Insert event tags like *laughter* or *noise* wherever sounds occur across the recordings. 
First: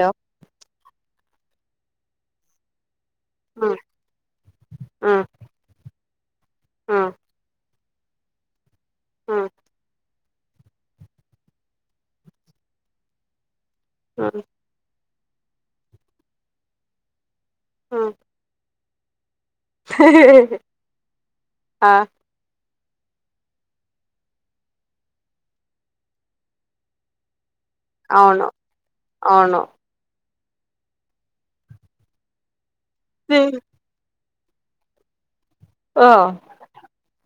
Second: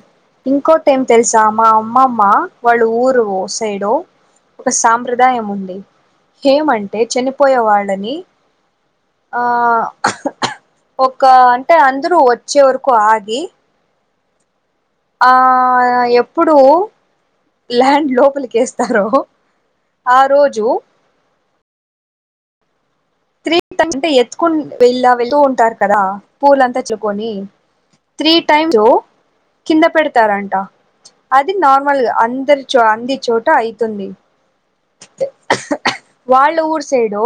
Hello ఇంకోటేం తెలుసా మా అమ్మమ్మా వాళ్ళు ఊరు ఓ సైడో ఒక ఆ సాంప్రదాయం ఉంది ఆ ఏమంటే చనిపోయే వాళ్ళ నీ ఆ ఒక అంటే అందరు వచ్చే వరకు ఆగి *inaudible* ఆ ఎప్పుడు ఆ ల్యాండ్ లోపలికి ఎస్తారో ఆ త్రింటే ఎత్తుకు వెళ వెళ్తూ ఉంటారు కదా పూలంతాలుకొని త్రీ అవును టైమ్స్ అవును కింద పెడతారంట అది నార్మల్గా అందరి చూఅంది చోట అవుతుంది ఓ వాళ్ళ ఊరు సైడు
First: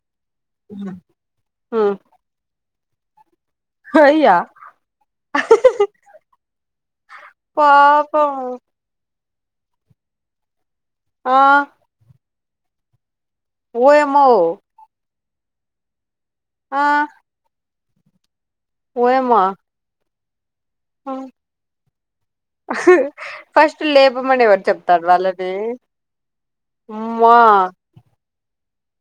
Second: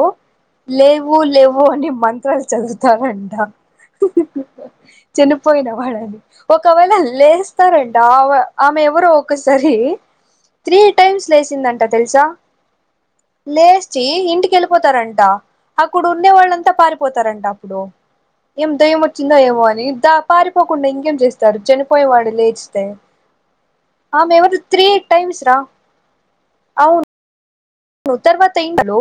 లేవు లేవు అనే మంత్రాలు చదువు *unintelligible* అయ్యా చనిపోయిన వాళ్ళని ఒకవేళ లేస్తారంట పాపం ఆమె ఆమె ఎవరు ఒకసారి త్రీ టైమ్స్ ఆ లేసిందంట తెలుసా లేచి ఓయమ్మో ఇంటికి వెళ్ళిపోతారంట అక్కడు ఉండే వాళ్ళంతా ఆ పారిపోతారంట అప్పుడు ఏం దయ్యం వచ్చిందా ఓయమ్మా ఏమో అని ద పారిపోకుండా ఇంకేం చేస్తాారు చనిపోయే వాడు లేచిస్తే ఫస్ట్ లేపమని ఎవరు చెప్తారు వాళ్ళవి రా ఉమ్మా ఒ తర్వాతఇంట్లో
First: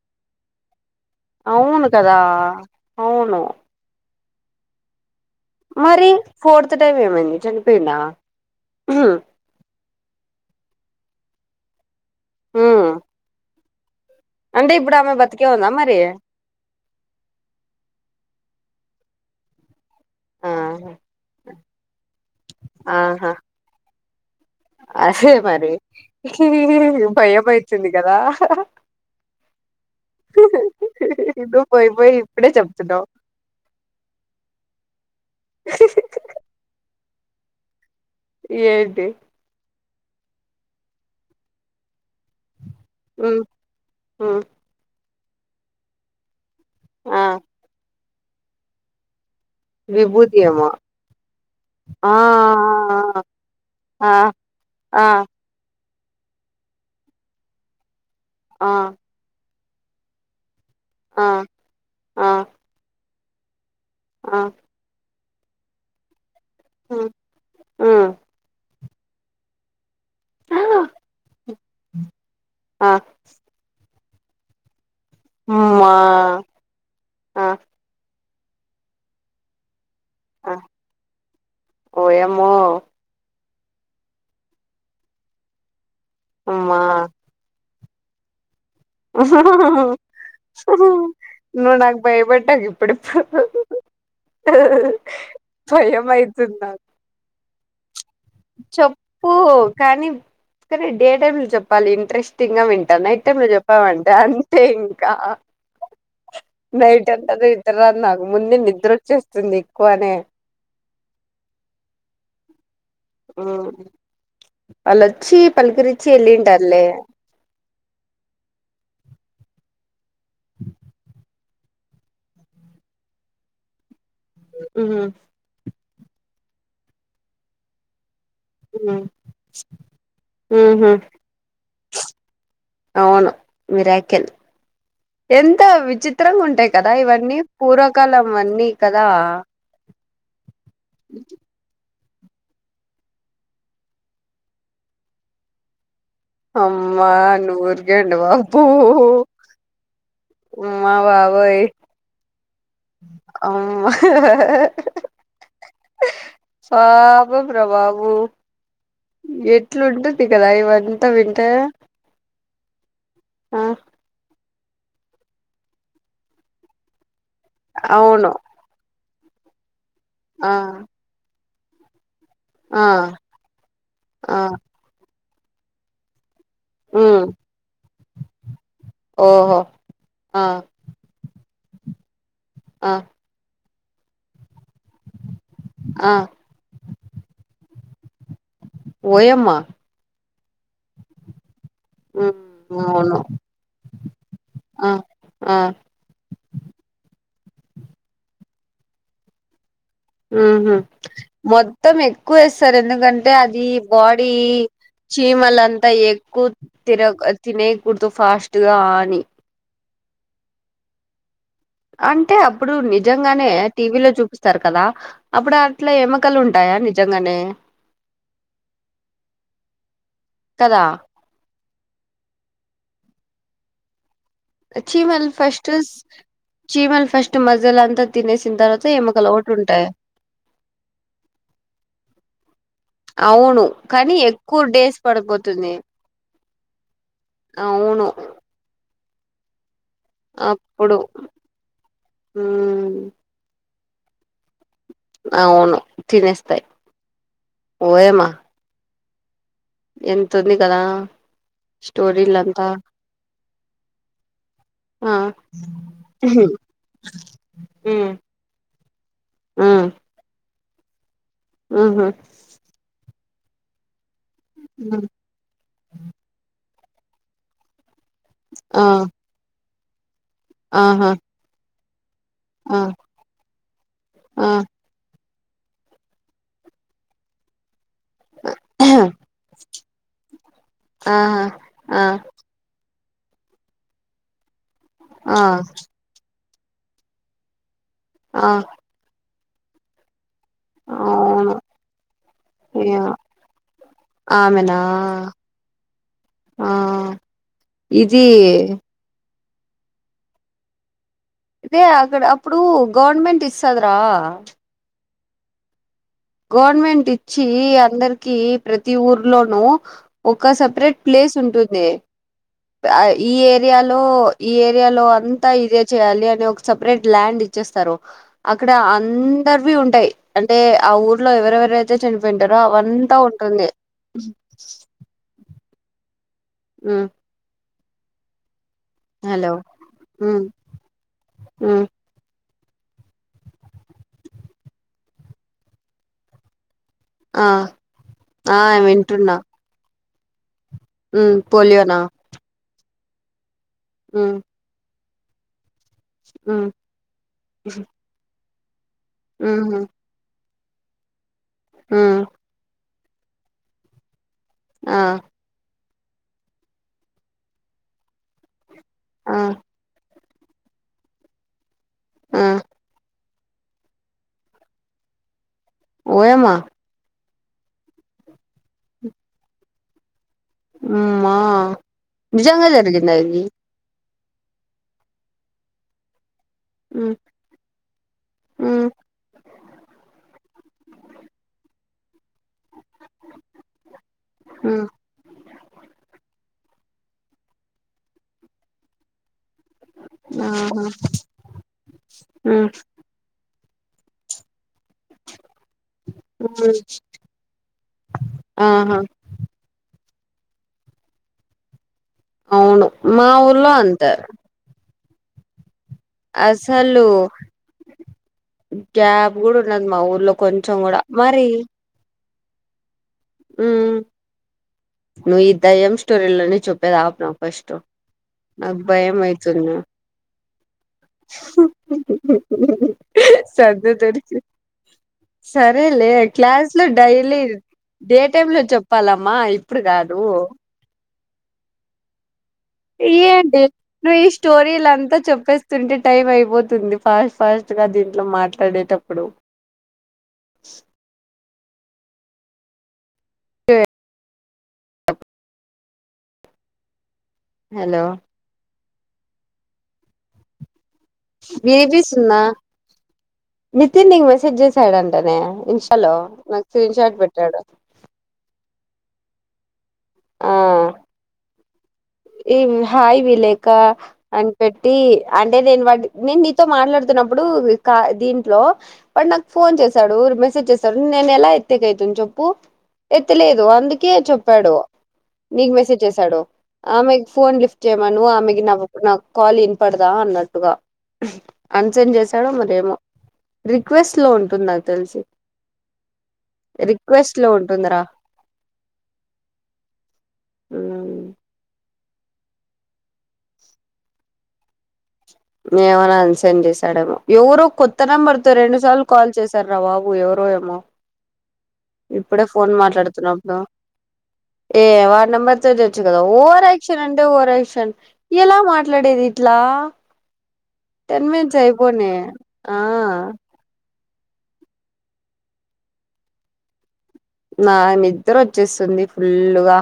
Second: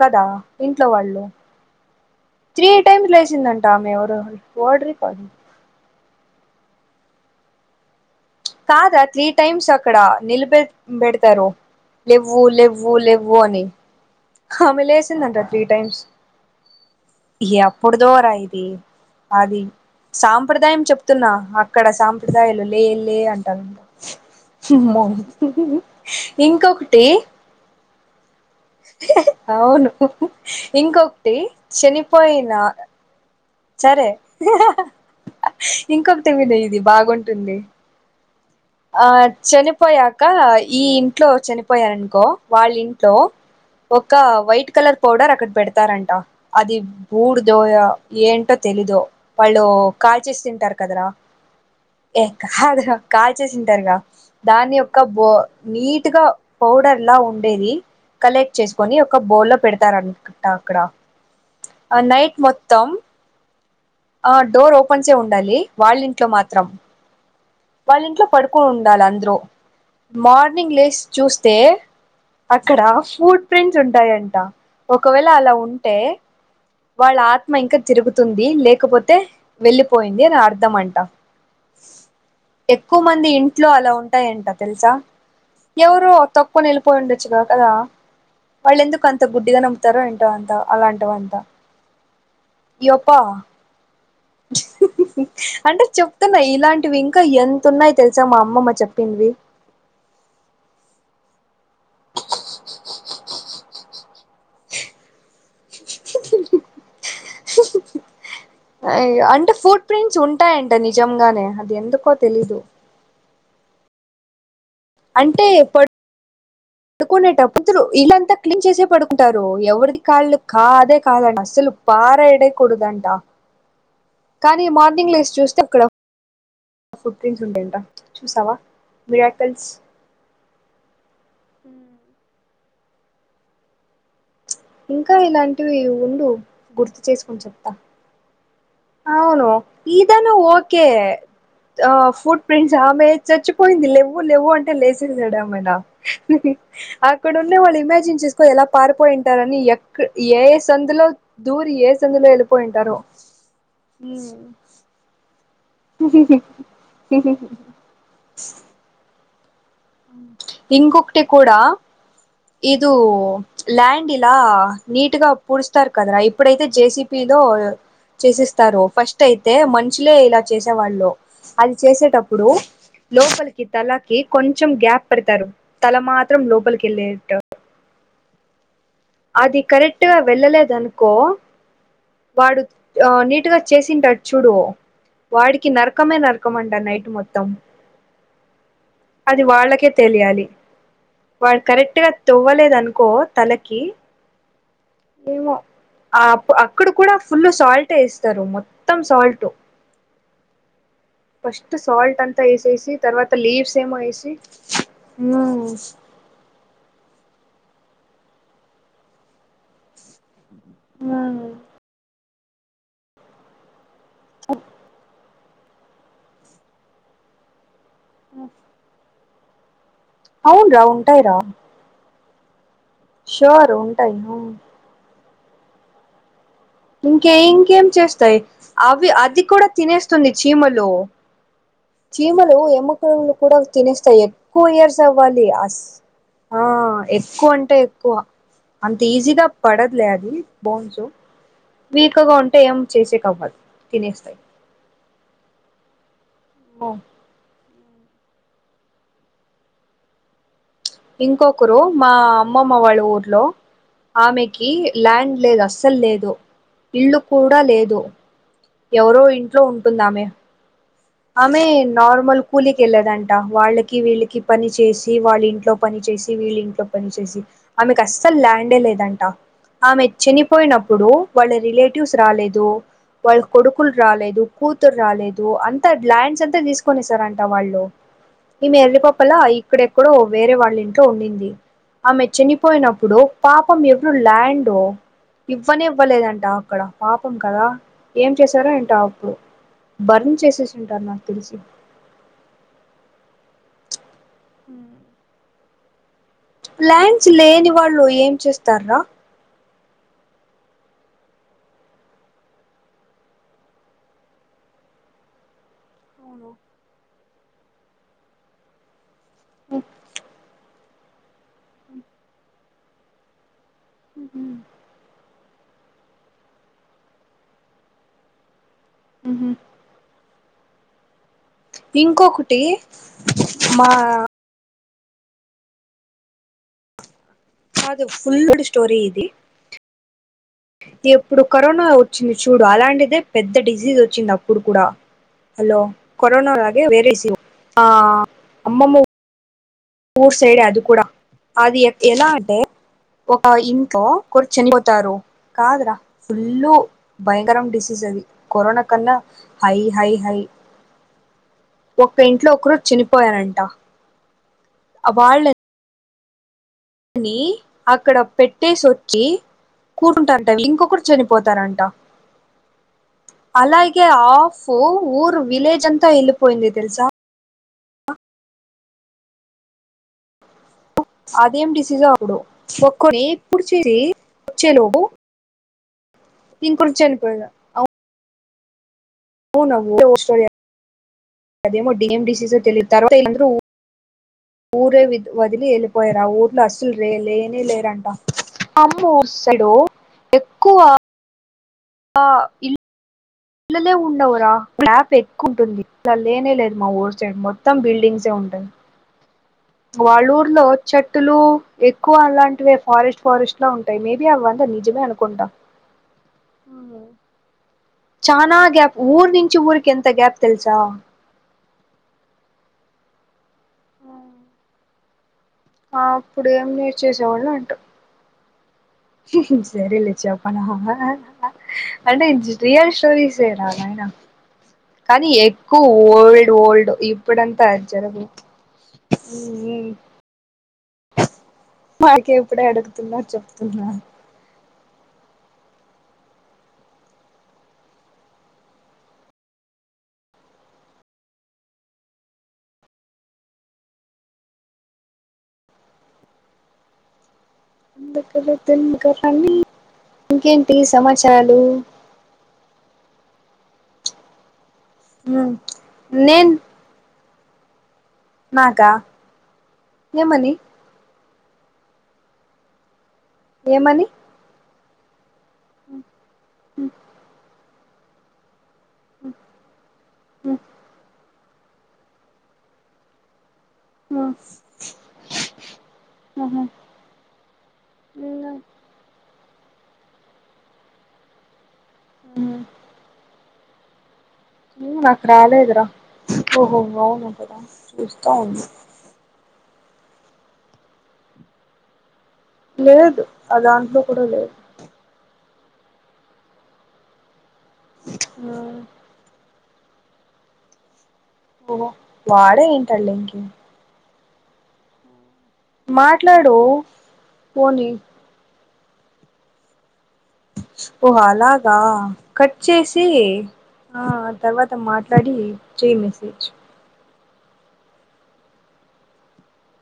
కదా ఇంట్లో వాళ్ళు అవును కదా త్రీ టైమ్స్ అవును లసిందంటా ఆమె ఎవరు మరి ఫోర్త్ టైమ్ ఏమైంది చనిపోయింద కాద త్రీ టైమ్స్ అక్కడ నిల్బెబెడతారు లేవ్వు ఉమ్ లెవ్వు లెవ్వని అంటే ఇప్పుడు ఆమె అమేలేసిందంట బతికే త్రీ ఉందా మరి టైమ్స్ ఎప్పుడు దోరా ఇది అది ఆ సాంప్రదాయం చెప్తున్నా అక్కడ సాంప్రదాయాలు లే లే ఆహా అంటారు అమ్మో అదే మరి ఇంకొకటి ఈ భయం అయితుంది కదా అవును ఇంకొకటి నువ్వు పోయి పోయి ఇప్పుడే చనిపోయిన చెప్తున్నావు సరే ఇంకొకటి విద ఇది బాగుంటుంది ఏంటి ఆ చనిపోయాక ఈ ఇంట్లో చనిపోయారనుకో వాళ్ళ ఇంట్లో ఉమ్ ఒక ఉమ్ వైట్ కలర్ పౌడర్ అక్కడ పెడతారంట అది ఆ బూడ్దోయ ఏంటో తెలీదో వాళ్ళు విభూతి కాచిస్ ఏమో తింటారు కదరా ఆ ఏ కాద కాచ చ్చసింటారుగా ఆ దాని యొక్క ఆ బో నీట్గా పౌడర్లా ఉండేది కలెక్ట్ ఆ చేసుకొని ఒక బో లో పెడతారు అక్కడ ఆ ఆ నైట్ మొత్తం ఆ డోర్ ఓపెన్ చే ఉండాలి వాళ్ళ ఇంట్లో మాత్రం ఉమ్ ఉమ్ వాళ్ళింట్లో పడుకుని ఉండాల అందరూ మార్నింగ్ లేస్ చూస్తే అక్కడ ఆ ఫూడ్ ప్రింట్స్ ఉంటాయంట ఒకవేళ అలా మా ఉంటే వాళ్ళ ఆ ఆత్మ ఇంకా తిరుగు తుంది లేకపోతే వెళ్లి పోయింది అని ఆ అర్థం అంట ఓయమ్మో ఎక్కువ మంది ఇన్ ట్లో అలా ఉంటాయంట తెలుసా ఎవరు తక్కువని అమ్మా వెళ్ళిపోయి ఉండొచ్చుగా కదా వాళ్ళెందుకు అంత గుడ్డిగా నమ్పుతారో ఏంటవ అంత అలాంటివ అంత ఇప్పుడుప్పు *unintelligible* అంటే భయం చెప్తున్నా అయితుంది నాకు ఇలాంటివి ఇంకా ఎంత ఉన్నాయి తెలుసా మా అమ్మమ్మ చెప్పు చెప్పిందివి కానీ కనీ డే టైమ్లో చెప్పాలి ఇంట్రెస్టింగ్ గా వింటా నైట్ అంటే మీరు చెప్పామంటే అంటే ఇంకా నైట్ అంత నిద్దర రాదు నాకు ముందే నిద్ర అంటే వచ్చేస్తుంది ఫూట్ ఎక్కువనే ప్రింట్స్ ఉంటాయంట నిజంగానే అది ఎందుకో తెలీదు వాళ్ళోచ్చి అంటే పలుకరిచ్చి వెళ్ళిండట పడుకునేటప్పుడు ఇళ్ళంతా క్లీన్ చేసే పడుకుంటారు ఎవరిది కాళ్ళు కాదే కాదనిస్త అసలు పాార ఎడ కొడుదాంటా కానీ ఉహు మార్నింగ్ లేసి చూస్తే అక్కడ ఫుట్ ప్రింట్స్ ఉంటాయంట చూసావా మిరాకల్స్ మ్ హు అవును మిరాకల్ ఇంకా ఎంత ఇలాంటివి ఉండు విచిత్రంగా ఉంటాయి కదా గుర్తు ఇవన్నీ చేసుకొని చెప్తా పూర్వకాలం అన్నీ కదా అవును ఈదను ఓకే ఆ ఫుట్ ప్రింట్స్ ఆమె చచ్చిపోయింది లెవ్వు లెవ్వు అంటే లేసేయడమెనా మ్ హు అమ్మా అక్కడ ఉన్న నువ్వు వాళ్ళు ఊరికే ఉండు ఇమాజిన్ చేసుకో బాబు ఎలా పారిపోయింటారని ఎక ఏఏ అమ్మ సందులో లో బాబోయ్ దూరి ఏ సందు లో వెళ్ళిపోయుంటారో వహా హా పాపం రా బాబు ఎట్లు ఉంటుంది కదా ఇవంతా ఇంకొకటి వింటే కూడా ఇదు ఆ ల్యాండ్ ఇలా నీట్ గా పూడుస్తారు కదరా ఇప్పుడైతే జేసిబి బితో అవును చేసిస్తారు ఫస్ట్ అయితే మనుషులే ఇలా ఆ చేసేవాళ్ళు అది చేసేటప్పుడు ఆ లోపలికి తలకి ఆ కొ గ్యాప్ పెడతారు తల మాత్రం లోపలికి ఉమ్ వెళ్ళేటట్లు ఓహో అది కరెక్ట్గా ఆ వెళ్ళలేదనుకో వాడు ఆ నీటుగా చేసింటాడు చూడు వాడికి ఆ నరకమే నరకం అంట నైట్ మొత్తం అది ఓయమ్మ వాళ్ళకే తెలియాలి వాడు కరెక్ట్ గా ఉమ్ తొవ్వలేదనుకో అవును తలకి ఆ ఏమో ఆ ఆ అక్కడ కూడా ఫుల్ సాల్ట్ వేస్తారు మొత్తం సాల్టు ఉహు మొత్తం సాల్ట్ ఎక్కువ అంతా వేస్తారు వేసేసి ఎందుకంటే తర్వాత అది లీవ్స్ ఏమో బాడీ వేసి చీమలంతా ఎక్కువ తిర తినేకూడదు ఫాస్ట్గా అని ఉ అంటే అప్పుడు నిజంగానే టీవీ లో చూపిస్తారు కదా అప్పుడు అట్లా ఎమకలు ఉంటాయా నిజంగానే *inaudible* అవునురా కదా ఉంటయి రా ష్యూర్ ఉంటాయి ఫస్ట్స్ ఇంకే ఇంకేం చేస్తాయి తర్వాత అవి ఎముకలు అది ఒకటి కూడా ఉంటాయి తినేస్తుంది చీమలు చీమలు ఎమకలును కూడా అవును కానీ తినేస్తాయి ఎక్కువ డేస్ ఇయర్స్ అవ్వాలి పడిపోతుంది అస్ ఆ ఎక్కువ అంటే అవును ఎక్కువ అంత ఈజీగా పడదులే అది అప్పుడు బోన్స్ వీక్గా ఉంటే ఏం ఉమ్ చేసేక అవ్వదు తినేస్తయి అవును తినస్తాయి ఓయేమా ఎంతంది ఇంకొకరు మా అమ్మమ్మ వాళ్ళ ఊర్లో ఆమెకి ఆ ల్యాండ్ లేదు అస్సలు లేదు ఉహు, ఇళ్లు కూడా లేదు ఉమ్ ఎవరో ఇంట్లో ఉమ్ ఉంటుందామె ఆమెే ఉహు నార్మల్ కూలీకిళ్ళధన్టా వాళ్ళ కి వీళ్ళకి పని ఉమ్, చేసి వాళ్ళ ఇంట్లో పని చేసి వీళ్ళ ఇంట్లో పని చేసి ఆమె క అసలు ల్యాండ్ ఎ ఆ లేదంట ఆమె చనిపోయినప్పుడు ఆహా వాళ్ళ రిలేటి్ రాలేదు ఆ వాళ్ళ కొడుకులు రాలేదు ఆ కూతురు రాలేదు అంత ల్యాండ్స్ అంతా తీసుకొనిస్తారంట వాళ్ళు ఈమె ఎర్రిపప్పల ఇక్కడెక్కడో వేరే వాళ్ళ ఇంట్లో ఆహా ఉండింది ఆ ఆమే చనిపోయినప్ ప్పుడు పాపం ఎవరు ల్యాండ్ ఆ ఇవ్వని ఇవ్వలేదంట అక్కడ పాపం కదా ఏం ఆ చేశారో ఏంటప్పుడు బర్న్ చేసి టారు నా అవును తెలిసి యా ఆమెనా ఆ ల్యాండ్స్ లేని వాళ్ళు ఏం ఇది చేస్తార్రా దే అక్కడ అప్పుడు గవర్నమెంట్ ఇస్తుధి రా గవర్నమెంట్ ఇచ్చి అందరికి ప్రతి ఊర్లోనూ ఒక సపరేట్ ప్లేస్ ఉంటుంది ఈ ఏరియాలో ఈ ఏరియాలో ఆన్ తా ఇదే చేయాలి అని ఒక సపరేట్ ల్యాండ్ ఇచ్చేస్తారు అక్కడ అందరువి ఉంటాయి అంటే ఆ ఊర్లో ఎవరెవరైతే చనిపోయింటారో ఇంకొకటి అవంతా ఉంటుంది మా ఉ కదు ఫుల్డి స్టోరి ఇది ఉమ్ ఎప్పుడు ఉమ్ కరోనా వచ్చింది చూడు అలాంటిదే పెద్ద డిసీజ్ వచ్చింది అప్పుడు కూడా హలో కరోనా లా ఆ ఆ అమ్మమ్మ వింటున్నా ఊర్ సైడే అది కూడా ఉమ్ అది పోలియోనా ఎలా అంటే ఆ ఇంకా ఉమ్ కొర్చ చెనిపోతారు కాద్ర ఫుల్ ఉమ్ భయంకరం డిసీస్ అది కరోనా కన్నా హై ఉహు హై హై ఒక్క ఉమ్ ఇంట్లో ఒకరు చనిపోయారంట ఆ వాళ్ ని అక్కడ పెట్టేసోచ్చి ఆ కూర్ టంరూ ఇంకొకరు చనిపోతారంట ఉమ్ అలాగే ఆఫ్ ఊర్ విలేజ్ అంతా ఓయమ్మా వెళ్ళిపోయింది తెలుసా మా అదేం డిసీజ్ అవడు నిజంగా ఒక్క జరిగిందా ఇది ఎప్పుడు చేసి వచ్చే లోపూ ఇంకోరు అనిపోయద అవు ఆ స్టోరీ అదేమో డిఎండిసస్ ఓ తెలిద్ తర్వాతళ్రూ ఊరే వదిలి వెళ్ళిపోయారు ఆ ఊరు అసలు రే లేనే లేరంట అమ్మసడు ఎక్కువ ఉమ్ ఇళ్లే ఉండవరా మ్యాప్ ఎక్కువ ఉంటుంది ఇలా లేనే లేదు మా ఊర్ సైడ్ మొత్తం బిల్డింగ్సే ఉంటది ఆహా వాళ్ళూర్లో చెట్టులు ఎక్కువ అలాంటివి అవును ఫారెస్ట్ మా ఫారెస్ట్ లో ఊర్లో ఉంటాయి అంతే మేబీ అవందా నిజమే అనుకుంటాం అసలు చానా ఊరు గ్యాప్ నుంచి కుడుండదు ఊరికి మా ఎంత ఊర్లో గ్యాప్ కొంచెం తెలుసా కూడా మరి ఉమ్ నువ్వు ఈ దయ్యం అప్పుడు స్టోరీలోనే ఏం చెప్పేది ఆప్ నా్ నేర్చేసేవాళ్ళు అంట ఫస్ట్ నాక్ బయ్యం మైతున్నా సరేలే చెప్పనా అంటే ఇది రియల్ స్టోరీసే రా సదు నాయనా త కానీ ఎక్కువ సరేలే ఓల్డ్ క్లాస్ లో ఓల్డ్ డైలీ ఇప్పుడంతా అది డే జరగవు టైమ్ లో చెప్పాలమ్మా ఇప్పుడు మ్మ్ కాదు మాకే ఇప్పుడే అడుగుతున్నారు ఏంటి చెప్తున్నా నీవి స్టో రిలంత చెప్పేస్తుంటే టైం అయిపోతుంది ఫాస్ట్ ఫాస్ట్ గా దీంట్లో మాట్లాడేటప్పుడు. టే హలో తెన్ కా పని ఇంకేంటి సమాచారాలు వినిపిస్తుందా నితిన్ నీకు మెసేజ్ చేశాడంటనే మ్మ్ ఇంస్టా లో నేన్ నాకు స్క్రీన్ షాట్ పెట్టాడు. నాకా ఎమని! ఆ ఈ హాయ్ విలేక ఏమని అని పెట్టి అంటే దీని బట్టి నేను నీతో మాట్లాడుతున్నప్పుడు కా దీంట్లో వాడు నాకు ఫోన్ చేశాడు, మెసేజ్ చేశాడు, నేను ఎలా ఎత్తేకి అయితుంది చెప్పు. ఎత్తలేద్ దు అందుకే చెప్పాడు. నీకు మెసేజ్ చేశాడు. ఆమెకి ఫోన్ లిఫ్ట్ చేయమను ఆమెకి నాకు నాక్ కాల్ ఇన్పడదా అన్నట్టుగా అన్ సెండ్ చేశాడో మరేమో రిక్వెస్ మ్ నాకు రాలేదురా ఓహో అవును రిక్వెస్ట్ లో కదా చూస్తా ఉండు మ్మ్ లేదు ఆ దాంట్లో కూడా లేదు ఏమో అన్ సెండ్ చేశాడేమో ఎవరో కొత్త నెంబర్ తో రెండు సార్లు కాల్ చేస్ శార్రా బాబు ఎవరో ఏమో ఓహో ఇప్పుడే వాడే ఫోన్ ఏంటళ్ళ ఇంకి మాట్లాడుతున్నప్పుడు. ఏ వాడి నంబర్ తో చేయొచ్చు కదా మాట్లాడు ఓవర్ యాక్షన్ అంటే ఓవర్ యాక్షన్ పోనీ ఎలా మా ట్లాడేది ఇట్లా ఓ టెన్ మినిట్స్ అలాగా అయిపోనే కట్ ఆ చేసి ఆ తర్వాత మాట్లాడి చేయి మెసేజ్ నా నిద్దరవచ్చేస్తుంది ఫుల్ గా.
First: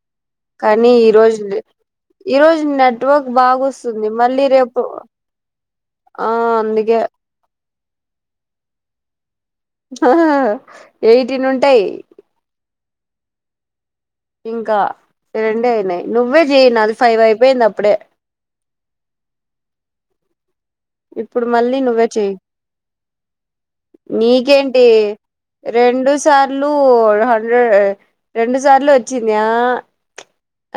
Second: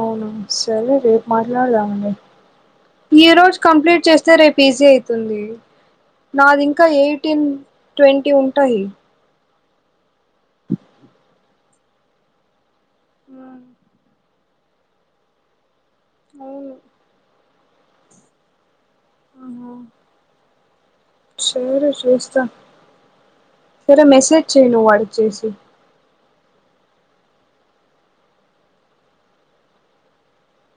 అవునా సరే రేపు మాట్లాడదం లే. ఈ రోజు నెట్వర్క్ ఈ రోజు కంప్లీట్ బాగొస్తుంది చేస్తే మళ్ళీ రేపు ఈజీ అవుతుంది ఆ నాది ఇంకా అందుకే ఎయిట్టీన్ ట్వంటీ ఉంటాయి. ఆ ఎయిటీన్ ఉంటాయి. మ్ ఇంకా రెండే అయినయి నువ్వే చెయి అది ఫైవ్ అయిపోయింది అప్పుడే. ఆఁహా ఇప్పుడు మళ్ళీ నువ్వే చెయి సరే మెసేజ్ చెయ్ నీకేంటి నువ్వు వాడికి చేసి రెండూ సార్లు హండ్రెడ్ రెండు సార్లు వచ్చింది హా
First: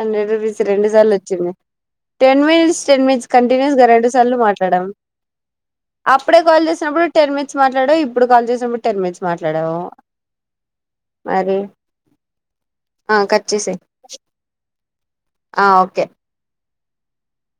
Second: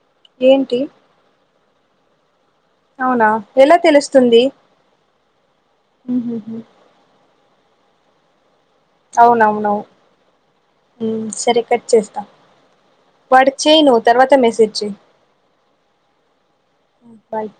హండ్రెడ్ రూపీస్ ఏంటి రెండు సార్లు వచ్చింది. టెన్ మినిట్స్ టెన్ అవునా మినిట్స్ ఎలా కంటిన్యూస్గా రెండు సార్లు తెలుస్తుంది మాట్లాడమ్ అప్పుడే ఉహుహు కాల్ చేసినప్పుడు టెన్ మినిట్స్ మాట్లాడావు. ఇప్పుడు కాల్ చేసినప్పుడు టెన్ మినిట్స్ మాట్లాడావు. మ్ఁ మరి సరే కట్ చేస్తా ఆ కట్ వాడికి చేయ్ నువ్వు చేసేయ్ తర్వాత మెసేజ్ చెయ్ ఆ ఓకే మ్ బాయ్